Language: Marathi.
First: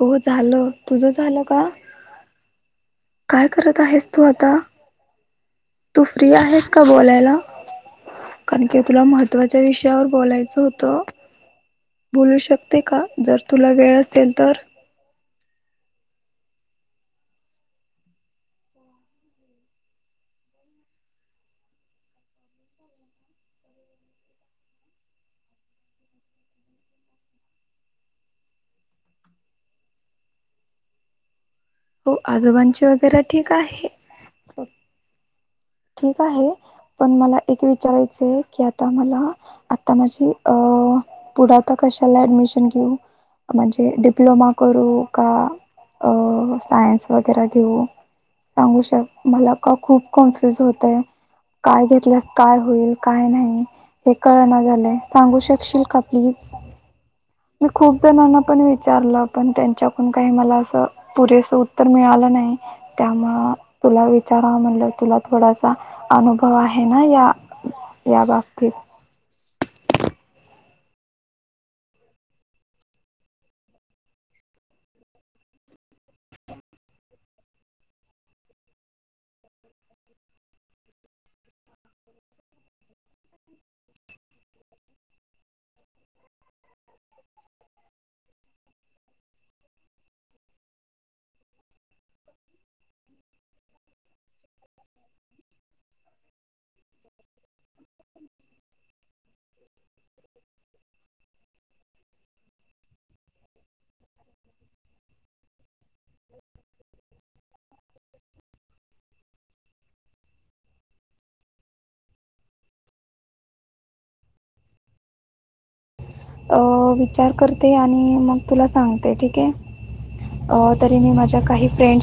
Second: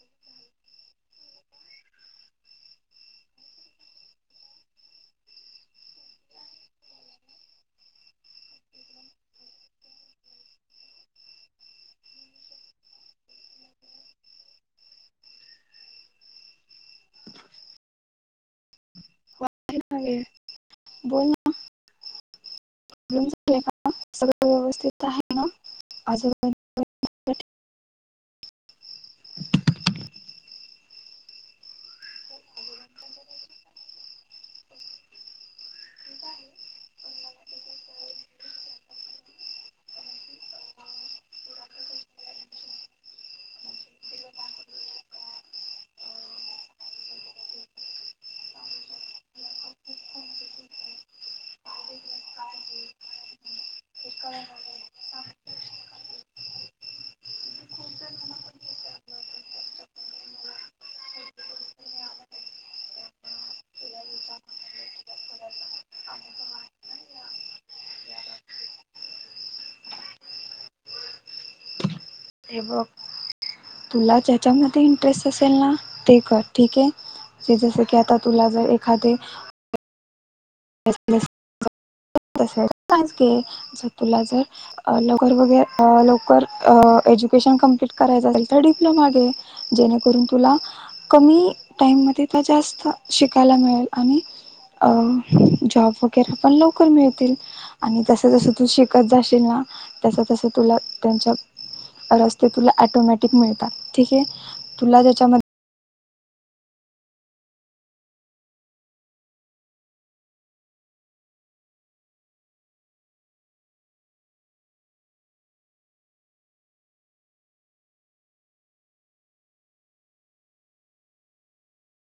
हो झालं तुझं झालं का? काय करत आहेस तू आता तू फ्री आहेस का बोलायला कारण की तुला महत्त्वाच्या विषयावर बोलायचं होतं. बोलू शकते का जर तुला वेळ असेल तर बोल. सगळ व्यवस्थित आहे आजुन काय? हो आजोबांची वगैरे ठीक आहे. ठीक आहे पण मला एक विचारायचं आहे की आता मला आता माझी अ पुढेता कशाला ऍडमिशन घेऊ म्हणजे डिप्लोमा करू का सायन्स वगैरे घेऊ? सांगू शक मला का खूप कॉन्फ्युज होतय. काय घेतल्यास काय होईल काय नाही. हे कळना झाले सागुशकशील का प्लीज मी खूप जणांना पण विचारलं पण त्यांच्याकडून काही मला असं पुरेस उत्तर मिळालं नाही त्यामुळ तुला विचारा म्हणलं तुला थोडासा अनुभव आहे ना या या बाबतीत ते बघ तुला ज्याच्यामध्ये इंटरेस्ट असेल ना ते कर ठीक आहे. जस की आता तुला जर एखादे च घ ज तुला जर लवकर वगैरे लवकर एज्युकेशन कमप्लीट करायच असेल तर डिप्लोमा घे जेणेकरून तुला कमी टाइम मध्ये जास्त शिकायला मिळेल आणि अ जॉब वगैरे पण लवकर मिळतील. आणि तस जसं तू शिकत जाशील ना तस, तस तुला त्यांच्या रस्ते तुला टोमॅटिक मिळतात ठीके तुला त्याच्यामध्ये विचार करते आणि मग तुला सांगते ठीक आहे. तरी मी माझ्या काही फ्रेंडस